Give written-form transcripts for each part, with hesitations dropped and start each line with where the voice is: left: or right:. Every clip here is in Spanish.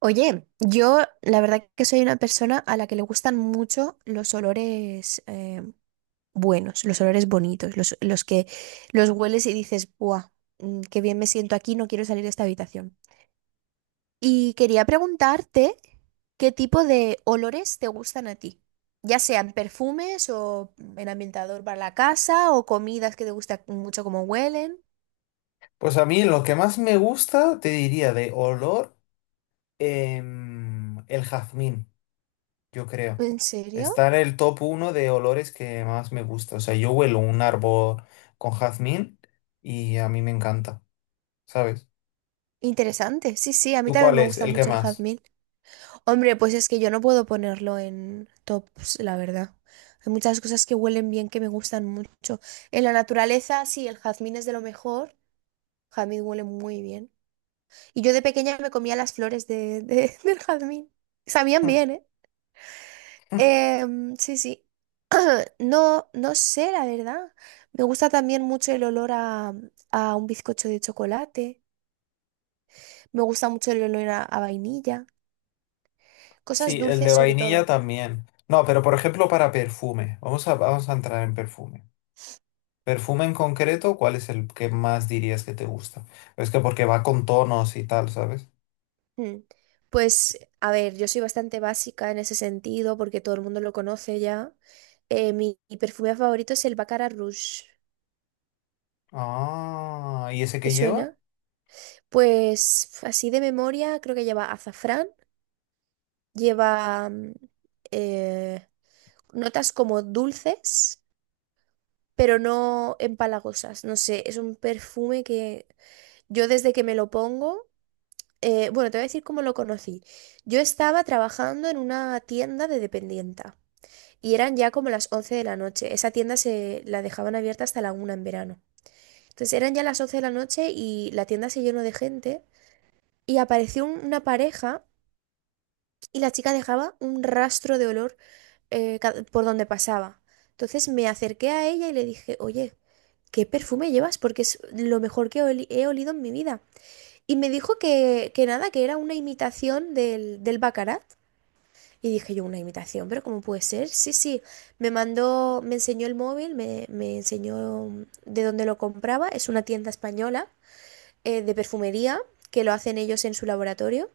right: Oye, yo la verdad que soy una persona a la que le gustan mucho los olores buenos, los olores bonitos, los que los hueles y dices, ¡buah! Qué bien me siento aquí, no quiero salir de esta habitación. Y quería preguntarte qué tipo de olores te gustan a ti, ya sean perfumes o el ambientador para la casa o comidas que te gusta mucho como huelen.
left: Pues a mí lo que más me gusta, te diría, de olor, el jazmín, yo creo.
right: ¿En serio?
left: Está en el top uno de olores que más me gusta. O sea, yo huelo un árbol con jazmín y a mí me encanta, ¿sabes?
right: Interesante. Sí, sí, a mí
left: ¿Tú
right: también
left: cuál
right: me
left: es
right: gusta
left: el que
right: mucho el
left: más?
right: jazmín. Hombre, pues es que yo no puedo ponerlo en tops, la verdad. Hay muchas cosas que huelen bien que me gustan mucho. En la naturaleza, sí, el jazmín es de lo mejor. Jazmín huele muy bien. Y yo de pequeña me comía las flores del jazmín. Sabían
left: Mm.
right: bien, ¿eh? Em, sí, sí. No, no sé, la verdad. Me gusta también mucho el olor a un bizcocho de chocolate. Me gusta mucho el olor a vainilla. Cosas
left: Sí, el de
right: dulces sobre
left: vainilla
right: todo.
left: también. No, pero por ejemplo para perfume. Vamos a entrar en perfume. Perfume en concreto, ¿cuál es el que más dirías que te gusta? Es que porque va con tonos y tal, ¿sabes?
right: Mm. Pues, a ver, yo soy bastante básica en ese sentido porque todo el mundo lo conoce ya. Mi perfume favorito es el Baccarat Rouge.
left: Ah, ¿y ese
right: ¿Te
left: que lleva?
right: suena? Pues, así de memoria, creo que lleva azafrán, lleva eh, notas como dulces, pero no empalagosas. No sé, es un perfume que yo desde que me lo pongo, bueno, te voy a decir cómo lo conocí. Yo estaba trabajando en una tienda de dependienta. Y eran ya como las 11 de la noche. Esa tienda se la dejaban abierta hasta la 1 en verano. Entonces eran ya las 11 de la noche y la tienda se llenó de gente y apareció una pareja y la chica dejaba un rastro de olor por donde pasaba. Entonces me acerqué a ella y le dije, oye, ¿qué perfume llevas? Porque es lo mejor que he olido en mi vida. Y me dijo que nada, que era una imitación del Baccarat. Y dije yo, una imitación, pero ¿cómo puede ser? Sí, sí, me enseñó el móvil, me enseñó de dónde lo compraba. Es una tienda española de perfumería que lo hacen ellos en su laboratorio.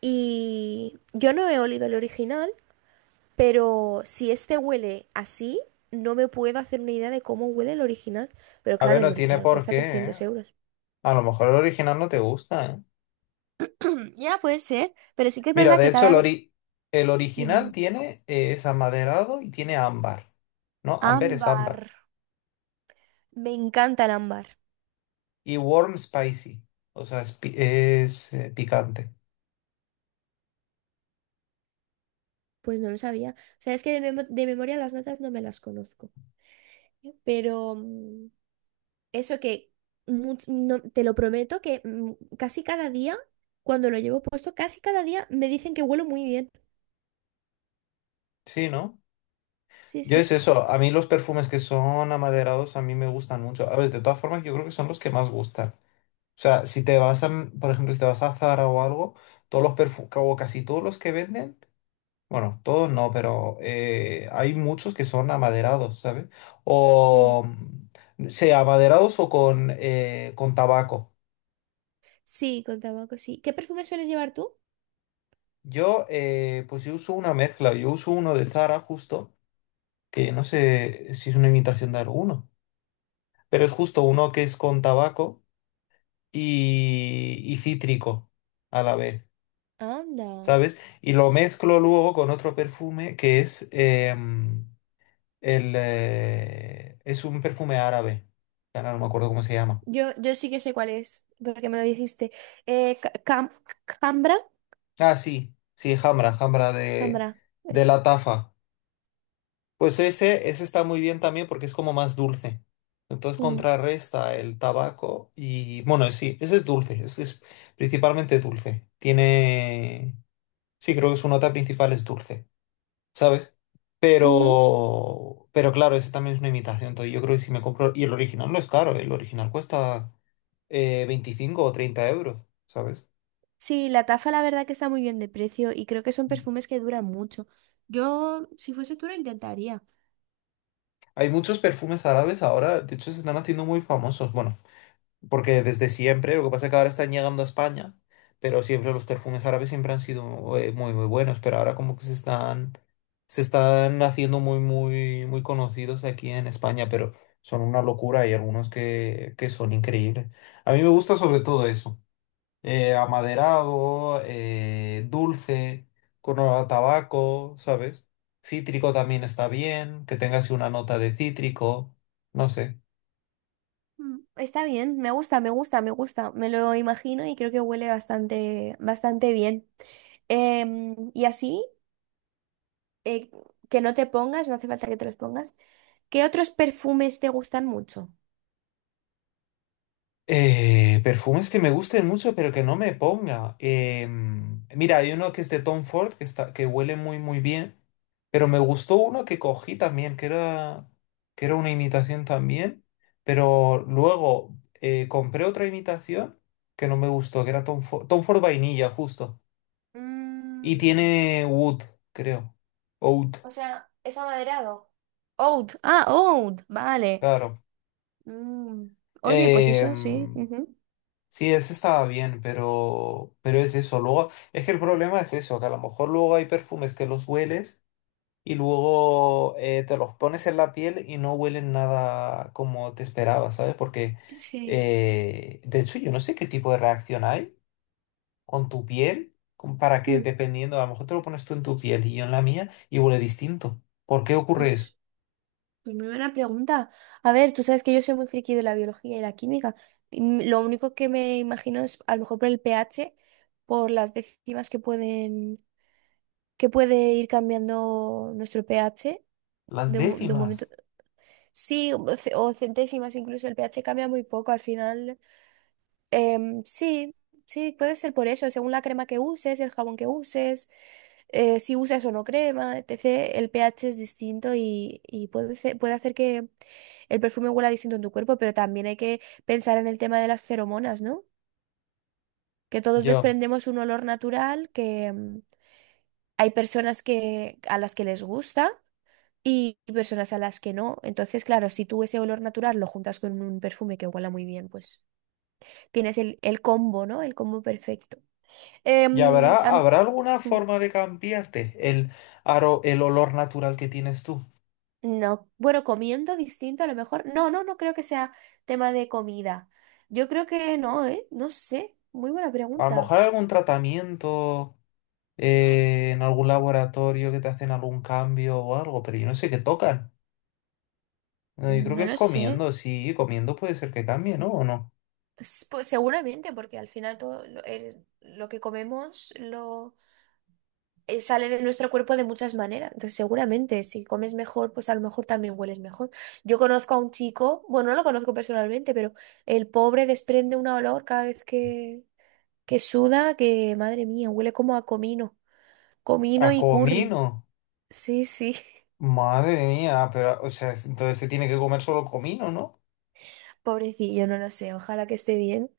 right: Y yo no he olido el original, pero si este huele así, no me puedo hacer una idea de cómo huele el original. Pero
left: A ver,
right: claro, el
left: no tiene
right: original
left: por
right: cuesta
left: qué, ¿eh?
right: 300 euros.
left: A lo mejor el original no te gusta, ¿eh?
right: Ya puede ser, pero sí que es
left: Mira,
right: verdad
left: de
right: que
left: hecho,
right: cada
left: el,
right: vez...
left: ori- el original
right: Dime.
left: tiene, es amaderado y tiene ámbar. No, ámbar es
right: Ámbar.
left: ámbar.
right: Me encanta el ámbar.
left: Y warm spicy. O sea, es, picante.
right: Pues no lo sabía. O sea, es que de, de memoria las notas no me las conozco. Pero eso que te lo prometo que casi cada día, cuando lo llevo puesto, casi cada día me dicen que huelo muy bien.
left: Sí, ¿no?
right: Sí,
left: Yo
right: sí.
left: es eso. A mí los perfumes que son amaderados a mí me gustan mucho. A ver, de todas formas, yo creo que son los que más gustan. O sea, si te vas a, por ejemplo, si te vas a Zara o algo, todos los perfumes, o casi todos los que venden. Bueno, todos no, pero hay muchos que son amaderados, ¿sabes?
right: Mm.
left: O sea amaderados o con tabaco.
right: Sí, con tabaco, sí. ¿Qué perfume sueles llevar tú?
left: Pues yo uso una mezcla, yo uso uno de Zara justo, que no sé si es una imitación de alguno, pero es justo uno que es con tabaco y cítrico a la vez,
right: Anda.
left: ¿sabes? Y lo mezclo luego con otro perfume que es es un perfume árabe. Ahora no me acuerdo cómo se llama.
right: Yo sí que sé cuál es, porque me lo dijiste. Eh, ca- cam- Cambra.
left: Ah, sí, sí, Hamra, Hamra de,
right: Cambra.
left: de
right: Es.
left: la Tafa. Pues ese está muy bien también porque es como más dulce. Entonces
right: Mm.
left: contrarresta el tabaco y bueno, sí, ese es dulce, ese es principalmente dulce. Tiene, sí, creo que su nota principal es dulce, ¿sabes?
right: Ujú.
left: Pero claro, ese también es una imitación. Entonces yo creo que si me compro, y el original no es caro, el original cuesta 25 o 30 euros, ¿sabes?
right: Sí, la tafa la verdad que está muy bien de precio y creo que son perfumes que duran mucho. Yo, si fuese tú, lo intentaría.
left: Hay muchos perfumes árabes ahora, de hecho se están haciendo muy famosos, bueno, porque desde siempre, lo que pasa es que ahora están llegando a España, pero siempre los perfumes árabes siempre han sido muy, muy buenos, pero ahora como que se están haciendo muy, muy, muy conocidos aquí en España, pero son una locura, y algunos que son increíbles. A mí me gusta sobre todo eso. Amaderado, dulce, con olor a tabaco, ¿sabes? Cítrico también está bien, que tenga así una nota de cítrico, no sé.
right: Mm, está bien, me gusta, me gusta, me gusta. Me lo imagino y creo que huele bastante, bastante bien. Em, y así, eh, que no te pongas, no hace falta que te los pongas. ¿Qué otros perfumes te gustan mucho?
left: Perfumes que me gusten mucho, pero que no me ponga. Mira, hay uno que es de Tom Ford, que está, que huele muy, muy bien, pero me gustó uno que cogí también, que era una imitación también, pero luego compré otra imitación que no me gustó, que era Tom Ford, Tom Ford vainilla, justo. Y
right: Mm,
left: tiene Wood, creo. Oud,
right: o sea, es amaderado. Oud, ah, oud, vale.
left: claro.
right: Mm, oye, pues eso, sí.
left: Em,
right: Ujú.
left: sí, ese estaba bien, pero es eso. Luego, es que el problema es eso, que a lo mejor luego hay perfumes que los hueles y luego te los pones en la piel y no huelen nada como te esperabas, ¿sabes? Porque,
right: Sí,
left: de hecho, yo no sé qué tipo de reacción hay con tu piel para que,
right: mm,
left: dependiendo, a lo mejor te lo pones tú en tu piel y yo en la mía y huele distinto. ¿Por qué ocurre
right: pues.
left: eso?
right: Pues muy buena pregunta. A ver, tú sabes que yo soy muy friki de la biología y la química. Mm, lo único que me imagino es a lo mejor por el pH, por las décimas que pueden, que puede ir cambiando nuestro pH
left: Las
right: de un momento.
left: décimas.
right: Sí, o centésimas, incluso el pH cambia muy poco al final. Em, sí, sí, puede ser por eso, según la crema que uses, el jabón que uses, si usas o no crema, etc. El pH es distinto y puede, puede hacer que el perfume huela distinto en tu cuerpo, pero también hay que pensar en el tema de las feromonas, ¿no? Que todos
left: Yo.
right: desprendemos un olor natural, que hay personas que, a las que les gusta y personas a las que no. Entonces, claro, si tú ese olor natural lo juntas con un perfume que huela muy bien, pues tienes el combo, ¿no? El combo perfecto.
left: ¿Y
right: Em,
left: habrá,
right: am-
left: habrá alguna
right: mm,
left: forma de cambiarte el olor natural que tienes tú?
right: no, bueno, comiendo distinto a lo mejor. No, no, no creo que sea tema de comida. Yo creo que no, ¿eh? No sé. Muy buena
left: A lo
right: pregunta.
left: mejor algún tratamiento en algún laboratorio que te hacen algún cambio o algo, pero yo no sé qué tocan. Yo creo que
right: No
left: es
right: lo sé.
left: comiendo, sí, comiendo puede ser que cambie, ¿no? ¿O no?
right: Pues seguramente, porque al final todo lo que comemos lo sale de nuestro cuerpo de muchas maneras. Entonces, seguramente, si comes mejor, pues a lo mejor también hueles mejor. Yo conozco a un chico, bueno, no lo conozco personalmente, pero el pobre desprende un olor cada vez que suda, que madre mía, huele como a comino, comino
left: A
right: y curry.
left: comino.
right: Sí, sí,
left: Madre mía, pero, o sea, entonces se tiene que comer solo comino, ¿no?
right: pobrecillo, no lo sé, ojalá que esté bien.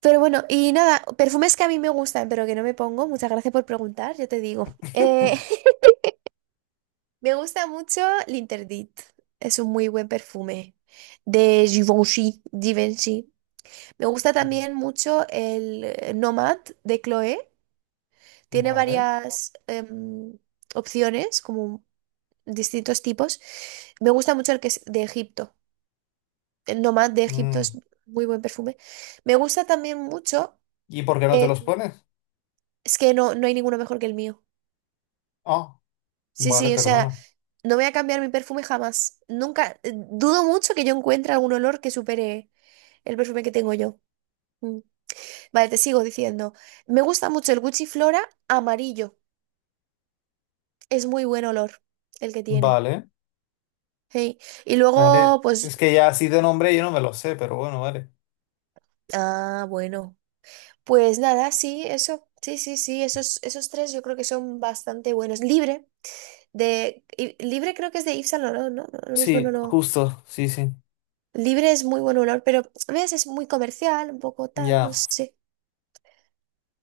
right: Pero bueno, y nada, perfumes que a mí me gustan, pero que no me pongo. Muchas gracias por preguntar, yo te digo. Me gusta mucho L'Interdit. Es un muy buen perfume de Givenchy. Me gusta también mucho el Nomad de Chloé. Tiene
left: Vale.
right: varias opciones, como distintos tipos. Me gusta mucho el que es de Egipto. El Nomad de Egipto
left: Mm.
right: es muy buen perfume. Me gusta también mucho.
left: ¿Y por qué no te
right: eh,
left: los pones?
right: es que no, no hay ninguno mejor que el mío.
left: Ah,
right: Sí,
left: vale,
right: sí, o sea,
left: perdona.
right: no voy a cambiar mi perfume jamás. Nunca, dudo mucho que yo encuentre algún olor que supere el perfume que tengo yo. Mm. Vale, te sigo diciendo. Me gusta mucho el Gucci Flora amarillo. Es muy buen olor el que tiene.
left: Vale.
right: Hey. Y
left: Vale.
right: luego, pues,
left: Es que ya así de nombre yo no me lo sé, pero bueno, vale.
right: ah, bueno. Pues nada, sí, eso. Sí, sí, sí, esos, esos tres yo creo que son bastante buenos. Libre, Libre creo que es de Yves Saint Laurent, ¿no? No, lo mismo no
left: Sí,
right: lo...
left: justo, sí, sí.
right: Libre es muy buen olor, pero a veces es muy comercial, un poco tal, no
left: Ya.
right: sé.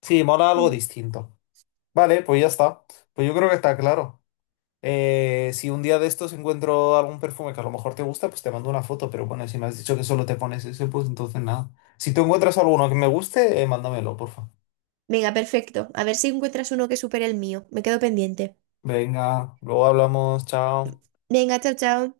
left: Sí, mola algo
right: Mm.
left: distinto. Vale, pues ya está. Pues yo creo que está claro. Si un día de estos encuentro algún perfume que a lo mejor te gusta, pues te mando una foto. Pero bueno, si me has dicho que solo te pones ese, pues entonces nada. Si tú encuentras alguno que me guste, mándamelo, porfa.
right: Venga, perfecto. A ver si encuentras uno que supere el mío. Me quedo pendiente.
left: Venga, luego hablamos, chao.
right: Venga, chao, chao.